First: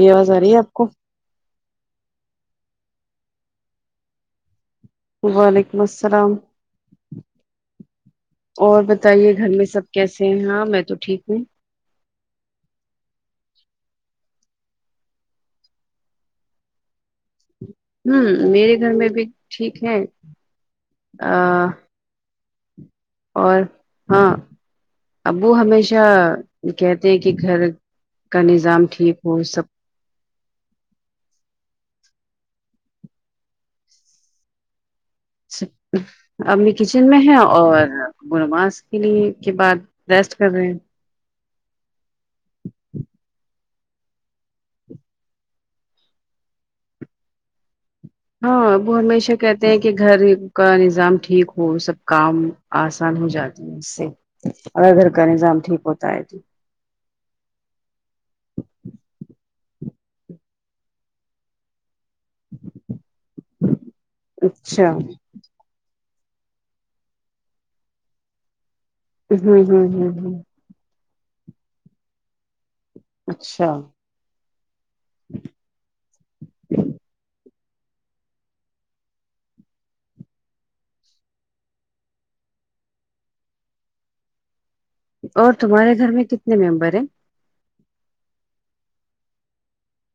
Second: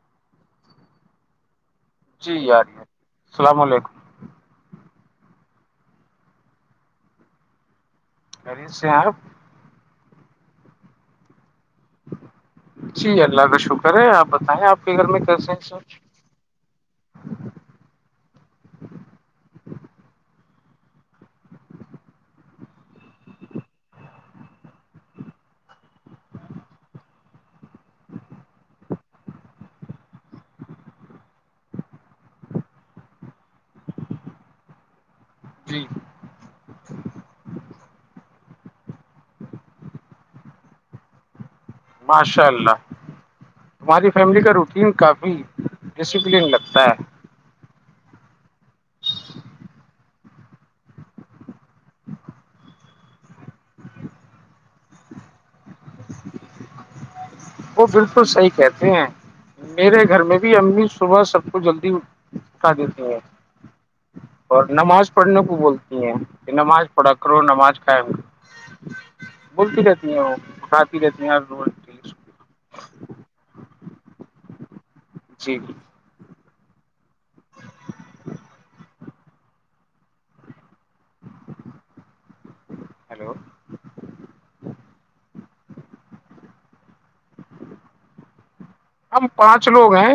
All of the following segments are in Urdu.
یہ اواز ا رہی ہے اپ کو جی ا رہی ہے السلام علیکم وعلیکم السلام خیریت اور سے ہیں آپ بتائیے گھر میں سب کیسے ہیں ہاں میں تو ٹھیک ہوں جی اللہ کا شکر ہے اپ بتائیں اپ کے گھر میں کیسے ہیں سب ہم میرے گھر میں بھی ٹھیک ہے ا ا اور ہاں ابو ہمیشہ کہتے ہیں کہ گھر کا نظام ٹھیک ہو سب سب جی امی کچن میں ہے اور وہ نماز کے لیے کے بعد ریسٹ کر رہے ہیں ماشاء اللہ ہماری فیملی کا روٹین کافی ڈسپلن لگتا ہے ہاں وہ ہمیشہ کہتے ہیں کہ گھر کا نظام ٹھیک ہو سب کام اسان ہو جاتی ہے سے اگر گھر کا نظام ٹھیک ہوتا ہے تو وہ بالکل صحیح کہتے ہیں میرے گھر میں بھی امی صبح سب کو جلدی کھ دیتی ہیں اور اچھا ہوں نماز پڑھنے کو بولتے تی ہے نماز پڑا کرو نماز قائم ہوں بولتی ہوں رہتی ہیں ہوں وہ اٹھاتی رہتی ہیں ہر روز اچھا جی ہیلو اور تمہارے گھر میں کتنے ممبر ہیں ہم پانچ لوگ ہیں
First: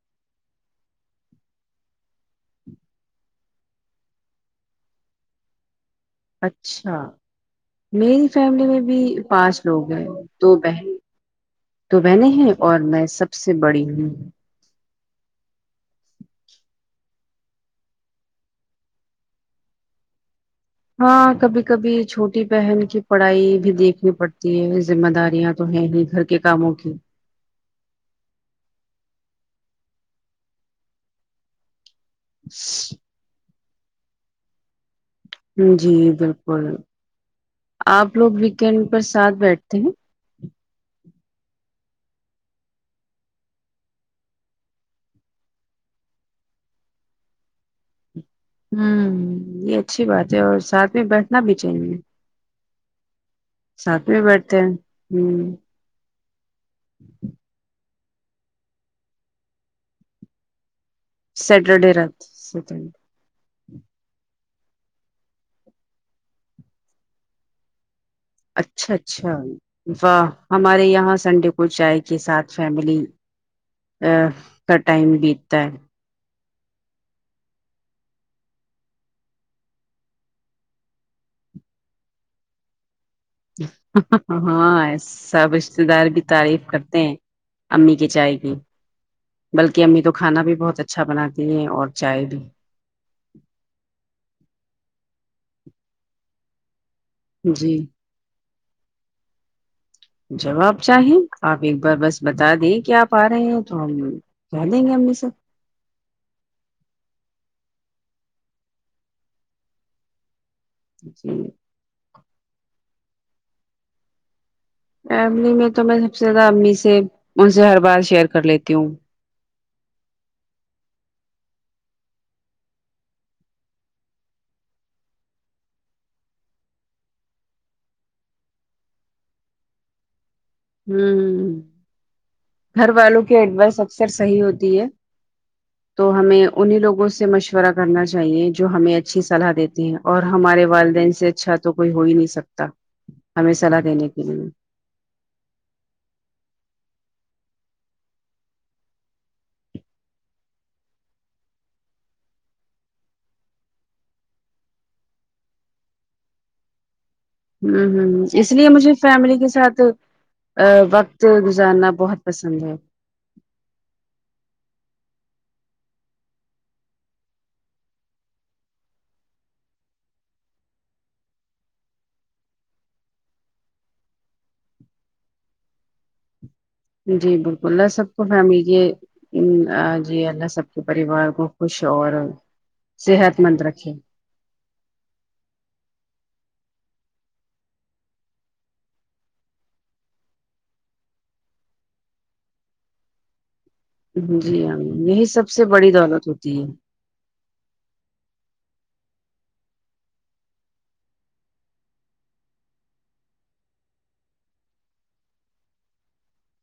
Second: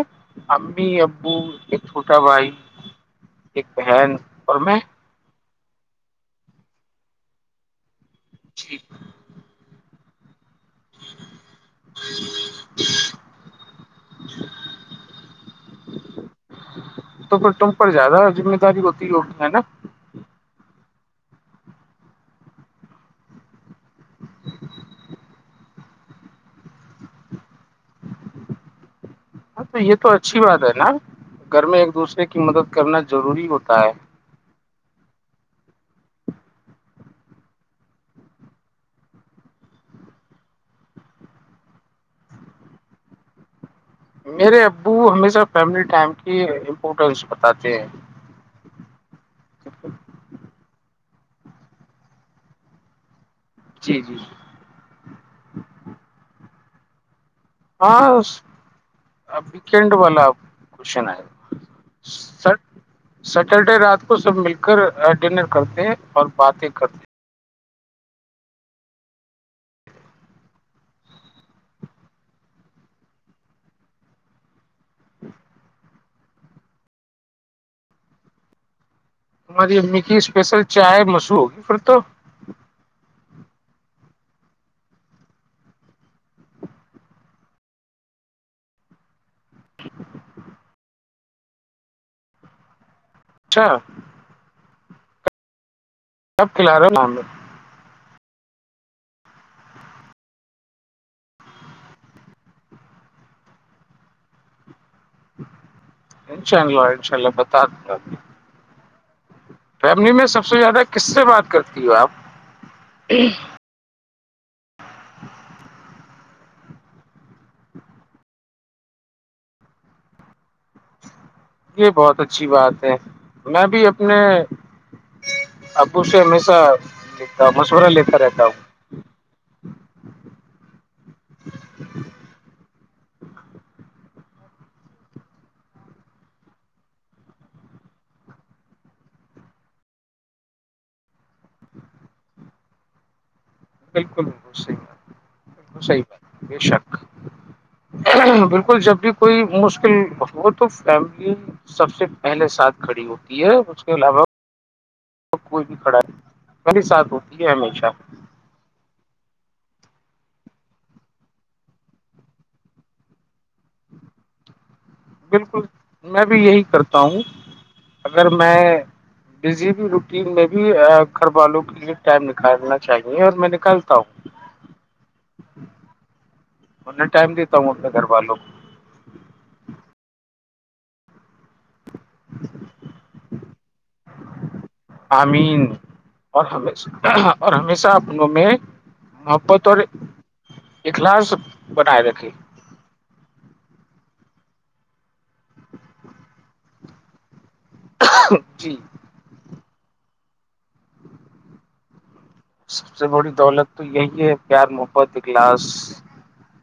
امی ابو ایک چھوٹا بھائی ایک بہن اور میں اچھا میری فیملی جی میں بھی پانچ لوگ ہیں دو بہن دو بہنے ہیں اور میں سب سے بڑی ہوں تو پھر تم پر زیادہ ذمہ داری ہوتی ہوگی ہے نا ہاں کبھی کبھی چھوٹی بہن کی پڑھائی بھی دیکھنی پڑتی ہے ذمہ داریاں تو ہیں ہی گھر کے کاموں کی ہاں تو یہ تو اچھی بات ہے نا گھر میں ایک دوسرے کی مدد کرنا ضروری ہوتا ہے جی بالکل اپ لوگ ویکینڈ پر ساتھ بیٹھتے ہیں میرے ابو ہمیشہ فیملی ٹائم کی امپورٹینس بتاتے ہیں ہم یہ اچھی بات ہے اور ساتھ میں بیٹھنا بھی چاہیے جی ساتھ جی میں بیٹھتے ہیں ہوں ہاں اس اب ویکینڈ والا کوشن آئے سیٹرڈے رات سٹرڈے سٹرڈے رات کو سب مل کر ڈنر کرتے ہیں اور باتیں کرتے ہیں اچھا اچھا واہ ہمارے یہاں سنڈے کو چائے کے ساتھ فیملی کا ٹائم بیتتا ہے ہماری امی کی اسپیشل چائے مسوع پھر تو ہاں سب رشتے دار بھی تعریف کرتے ہیں امی کے چائے کی بلکہ امی تو کھانا بھی بہت اچھا بناتی ہیں اور چائے بھی اچھا کب کھلا رہے ہو جی جب آپ چاہیں آپ ایک بار بس بتا دیں کیا آپ آ رہے ہیں تو ہم کہہ دیں گے امی سے انشاء اللہ انشاء اللہ بتا دوں گا فیملی میں سب سے زیادہ کس سے جی بات کرتی ہو آپ فیملی میں تو میں سب سے زیادہ امی سے ان سے ہر بات شیئر کر لیتی ہوں یہ بہت اچھی بات ہے میں بھی اپنے ابو سے ہمیشہ مشورہ لیتا رہتا ہوں ہوں گھر والوں کی ایڈوائس اکثر صحیح ہوتی ہے تو ہمیں انہیں لوگوں سے مشورہ کرنا چاہیے جو ہمیں اچھی صلاح دیتی ہیں اور ہمارے والدین سے اچھا تو کوئی ہو ہی نہیں سکتا ہمیں صلاح دینے کے بالکل لیے ہوں بالکل صحیح بات بالکل صحیح بات بے شک بالکل جب بھی کوئی مشکل ہو تو فیملی سب سے پہلے ساتھ کھڑی ہوتی ہے اس کے علاوہ کوئی بھی کھڑا نہیں میری ساتھ ہوتی ہے ہمیشہ ہوں اس لیے مجھے فیملی کے ساتھ وقت گزارنا بہت پسند ہے بالکل میں بھی یہی کرتا ہوں اگر میں بیزی بھی روٹین لگی گھر والوں کے لیے ٹائم نکالنا چاہیے اور میں نکالتا ہوں میں جی ٹائم دیتا بالکل ہوں اللہ اپنے گھر سب کو والوں فیملی کے ان ا جی اللہ سب کے پریوار کو خوش اور صحت مند رکھے آمین اور اور ہمیشہ اپنوں میں محبت اور اخلاص بنائے رکھے جی امین یہی سب سے بڑی دولت ہوتی ہے جی سب سے بڑی دولت تو یہی ہے پیار محبت اجلاس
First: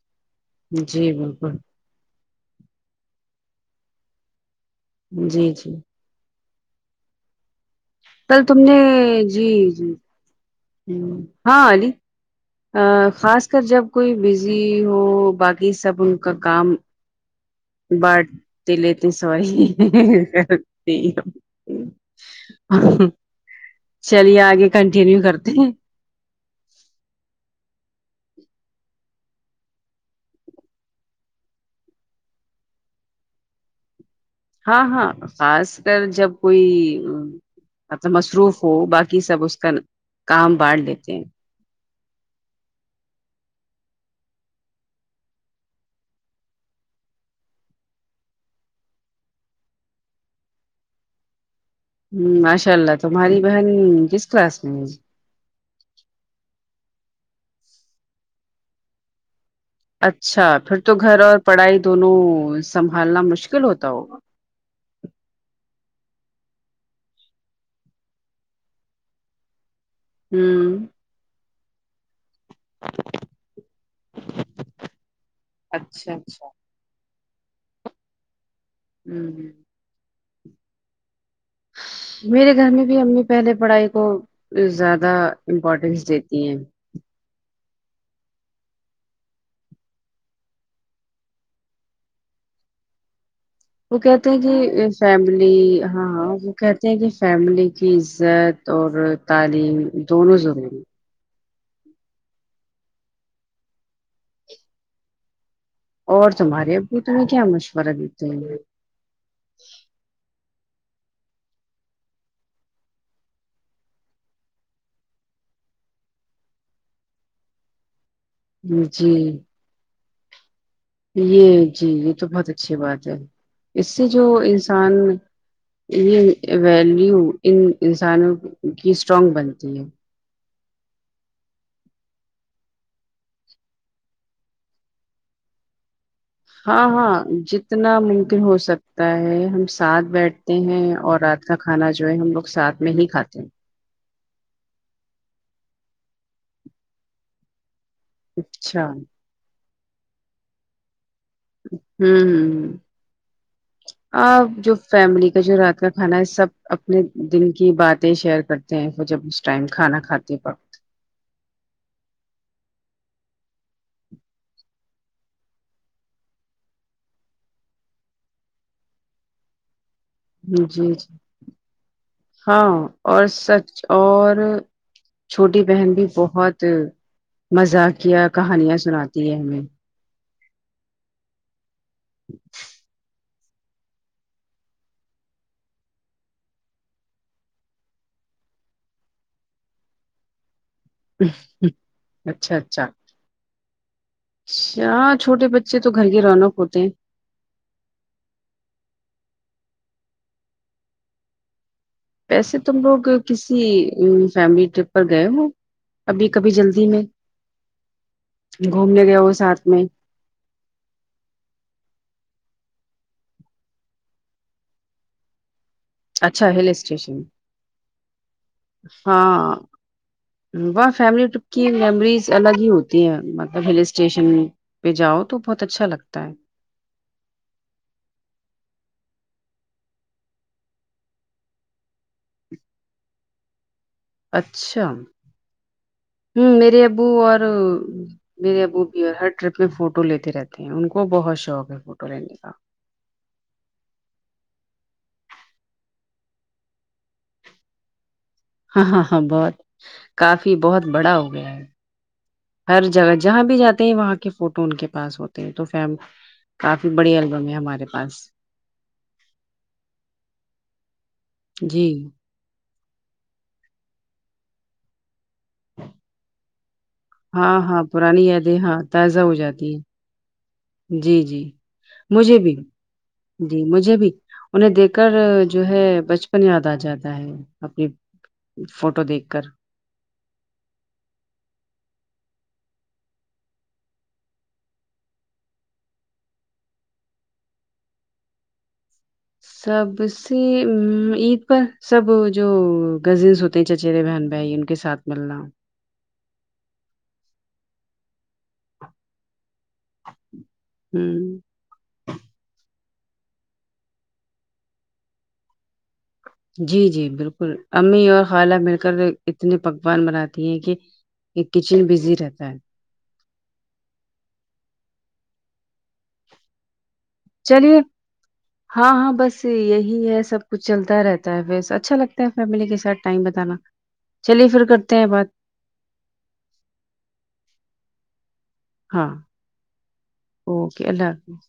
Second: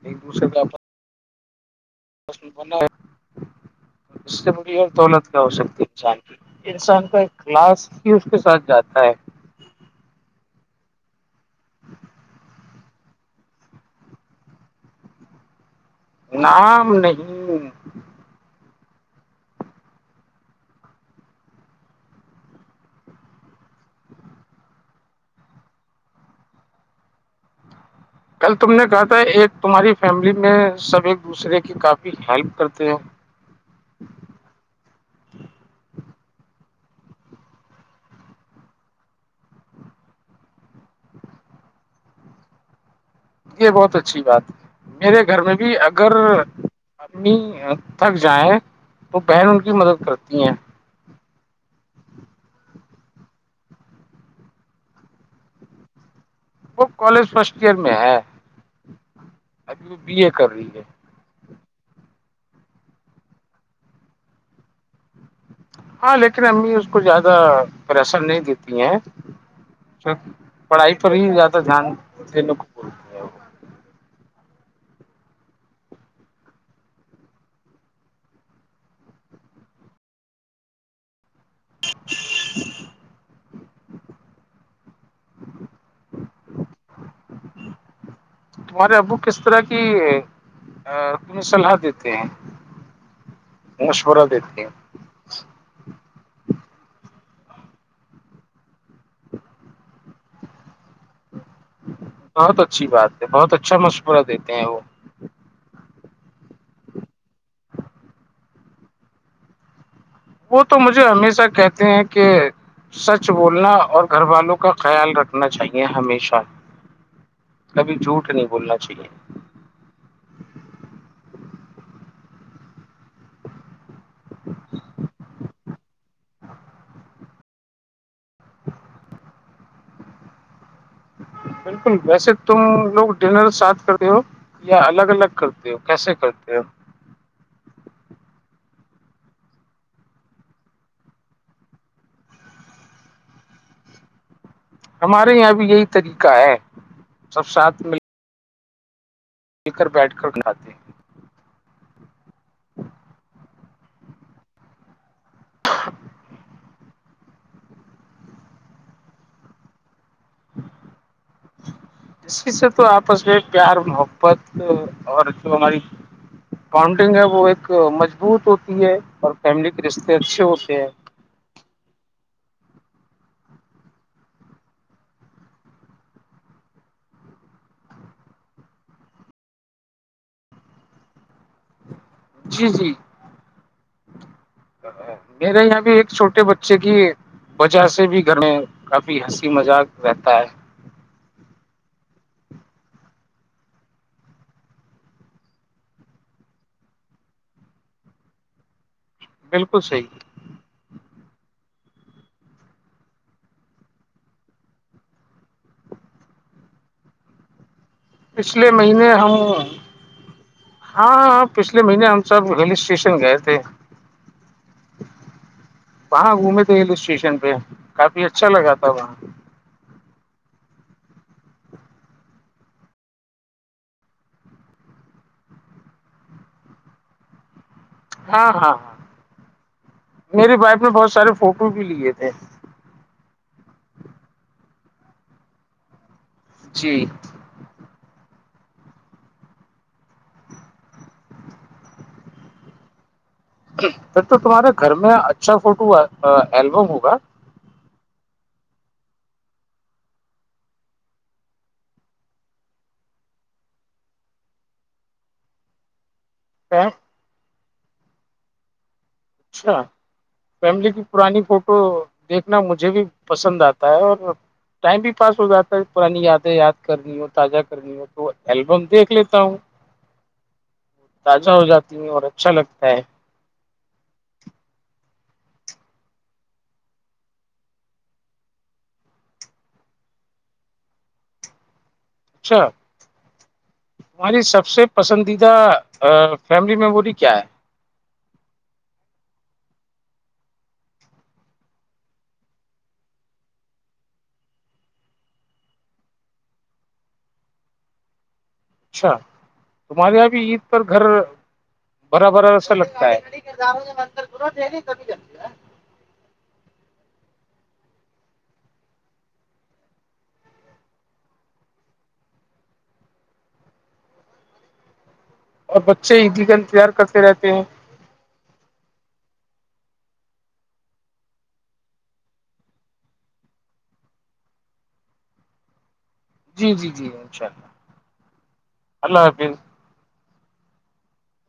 ایک دوسرے کا جی بالکل ب اس سے م دولت کی جی ہوک جی ہے [unintelligible] انسان کا اخلاص ھی اس کے کل تم ساتھ نے جاتا ہے جی جی ہاں علی آ خاص کر جب کوئی بزی ہو باقی سب ان نام نہیں بٹ تے لیتے سو ری [unintelligible] امم چلیے آگے کنٹینیو کرتے ہیں کل تم نے کہا تھا ایک تمہاری فیملی میں سب ایک دوسرے کی کافی ہیلپ کرتے ہو ہاں ہاں خاص کر جب کوئی میں تو مصروف ہو باقی سب اس کن کام بانٹ لیتے ہیں یہ بہت اچھی بات ہے میرے گھر میں بھی اگر امی تھک جائیں تو بہن ان کی مدد کرتی ہیں ماشاء اللہ تمہاری بہن کس کلاس میں ہے وہ کالج فرسٹ ایئر میں ہے ابھی وہ بی اے اچھا کر رہی پھر ہے تو گھر اور پڑھائی دونوں سنبھالنا مشکل ہوتا ہوگا ہاں لیکن امی اس کو زیادہ پریشر نہیں دیتی ہیں ہوں پڑھائی پر ہی زیادہ دھیان دینے کو اچھا اچھا امم میرے گھر میں بھی امی پہلے پڑھائی کو وہ زیادہ امپورٹینس دیتی ہیں تمہارے ابو کس طرح کی آ تمہیں صلاح دیتے ہیں وہ مشورہ کہتے ہیں کہ دیتے اس فیملی ہاں ہاں وہ کہتے ہیں کہ فیملی کی عزت اور تعلیم دونوں ضروری بہت اچھی بات ہے بہت اچھا مشورہ دیتے ہیں وہ اور تمہارے ابو تمہیں کیا مشورہ دیتے ہیں وہ تو مجھے ہمیشہ کہتے ہیں کہ سچ بولنا اور گھر والوں کا خیال رکھنا چاہیے ہمیشہ کبھی جھوٹ نہیں بولنا چاہیے جی یہ جی یہ تو بہت اچھی بات ہے اس سے جو انسان یہ ویلیو ان انسانوں کی ایک اسٹرانگ بنتی ہے بالکل ویسے تم لوگ ڈنر ساتھ کر تے ہو یا الگ الگ کرتے ہو کیسے کرتے ہو ہاں ہاں جتنا ممکن ہو سکتا ہے ہم ساتھ بیٹھتے ہیں اور رات کا کھانا جو ہے ہم لوگ ساتھ میں ہی کھاتے ہیں ہمارے یہاں بھی یہی طریقہ ہے سب ساتھ مل اچھا مل کر بیٹھ کر اٹھاتے ہیں امم آپ جو فیملی یہ جو رات کا کھانا ہے سب اپنے دل کی باتیں شیئر کرتے ہیں وہ جب اس ٹائم کھانا کھاتے ہیں اسی سے تو آپس میں پیار محبت اور جو ہماری کاؤنٹنگ ہے وہ ایک مجبوط ہوتی ہے اور فیملی رشتے اچھے جی ہوتے جی ہیں ہاں اور سچ اور چھوٹی بہن بھی بہت مذاقیہ کہانیاں سناتی ہے ہمیں جی جی ہاں میرے یہاں بھی ایک چھوٹے بچے کی وجہ سے بھی گھر میں کافی ہنسی مذاق رہتا ہے اچھا اچھا اچھا چھوٹے بچے تو گھر کی رونق ہوتے ہیں بالکل صحیح ویسے تم لوگ کسی فیملی ٹرپ پر گئے ہو ابھی کبھی جلدی میں پچھلے گھومنے مہینے گئے ہو ہاں ساتھ میں ہاں پچھے مہینے ہم سے ہل اسٹیشن گیے تھے وہاں گھومے تھے ہل اسٹیشن پہ کافی اچھا لگا تھا وہاں واہ فیملی ٹرپ کی میموریز الگ ہی ہوتی ہیں مطلب ہل اسٹیشن پے جاؤ تو بہت اچھا لگتا ہے ہاں ہاں ہاں میرے بیگ میں بہت سارے فوٹو بھی لیے تھے اچھا ہوں میرے جی ابو اور میرے ابو بھی اور ہر ٹرپ میں فوٹو لیتے رہتے ہیں ان کو بہت شوق ہے فوٹو لینے کا پھر تو تمہارے گھر میں اچھا فوٹو ا البم ہوگا ہاں ہاں ہاں بہت کافی بہت بڑا ہو گیا ہر جگہ جہاں بھی جاتے ہیں وہاں کے فوٹو ان کے پاس ہوتے ہیں تو فم کافی بڑی البم ہے ہمارے پاس اچھا فیملی کی پرانی فوٹو جی دیکھنا مجھے بھی پسند آتا ہے اور ٹائم بھی پاس ہو جاتا ہے پرانی یادیں یاد کرنی ہو ہاں تازہ ہاں کرنی ہو پرانی تو یادیں ہاں البم دیکھ تازہ ہو لیتا ہوں جاتی ہیں جی جی تازہ ہو جاتی ہیں اور مجھے اچھا بھی لگتا ہے جی مجھے بھی انہیں دیکھ کر جو ہے بچپن یاد آ جاتا ہے اپنی فوٹو دیکھ کر اچھا ہماری سب سے پسندیدہ ا فیملی میموری کیا ہے سب سے ون عید پر سب جو کزنس ہوتے تین چچرے بہن بھائی ان کےساتھ ملنا اچھا تمہارے یہاں بھی عید پر ہ گھر بھرا بھرا سا لگتا ہے جی جی بالکل امی اور خالہ مل کر اتنے پکوان بناتی ہیں کہ ایک کچن بزی رہتا ہے اور بچے عیدی کا انتظار کر چلیے ہاں ہاں بس یہی ہے سب کچھ چلتا رہتا ہے بس اچھا لگتا ہے فیملی کے ساتھ ٹائم بتانا چلیے پھر کرتے ہیں بات جی جی جی انشاء اللہ ہاں اللہ حافظ اوکے اللہ حافظ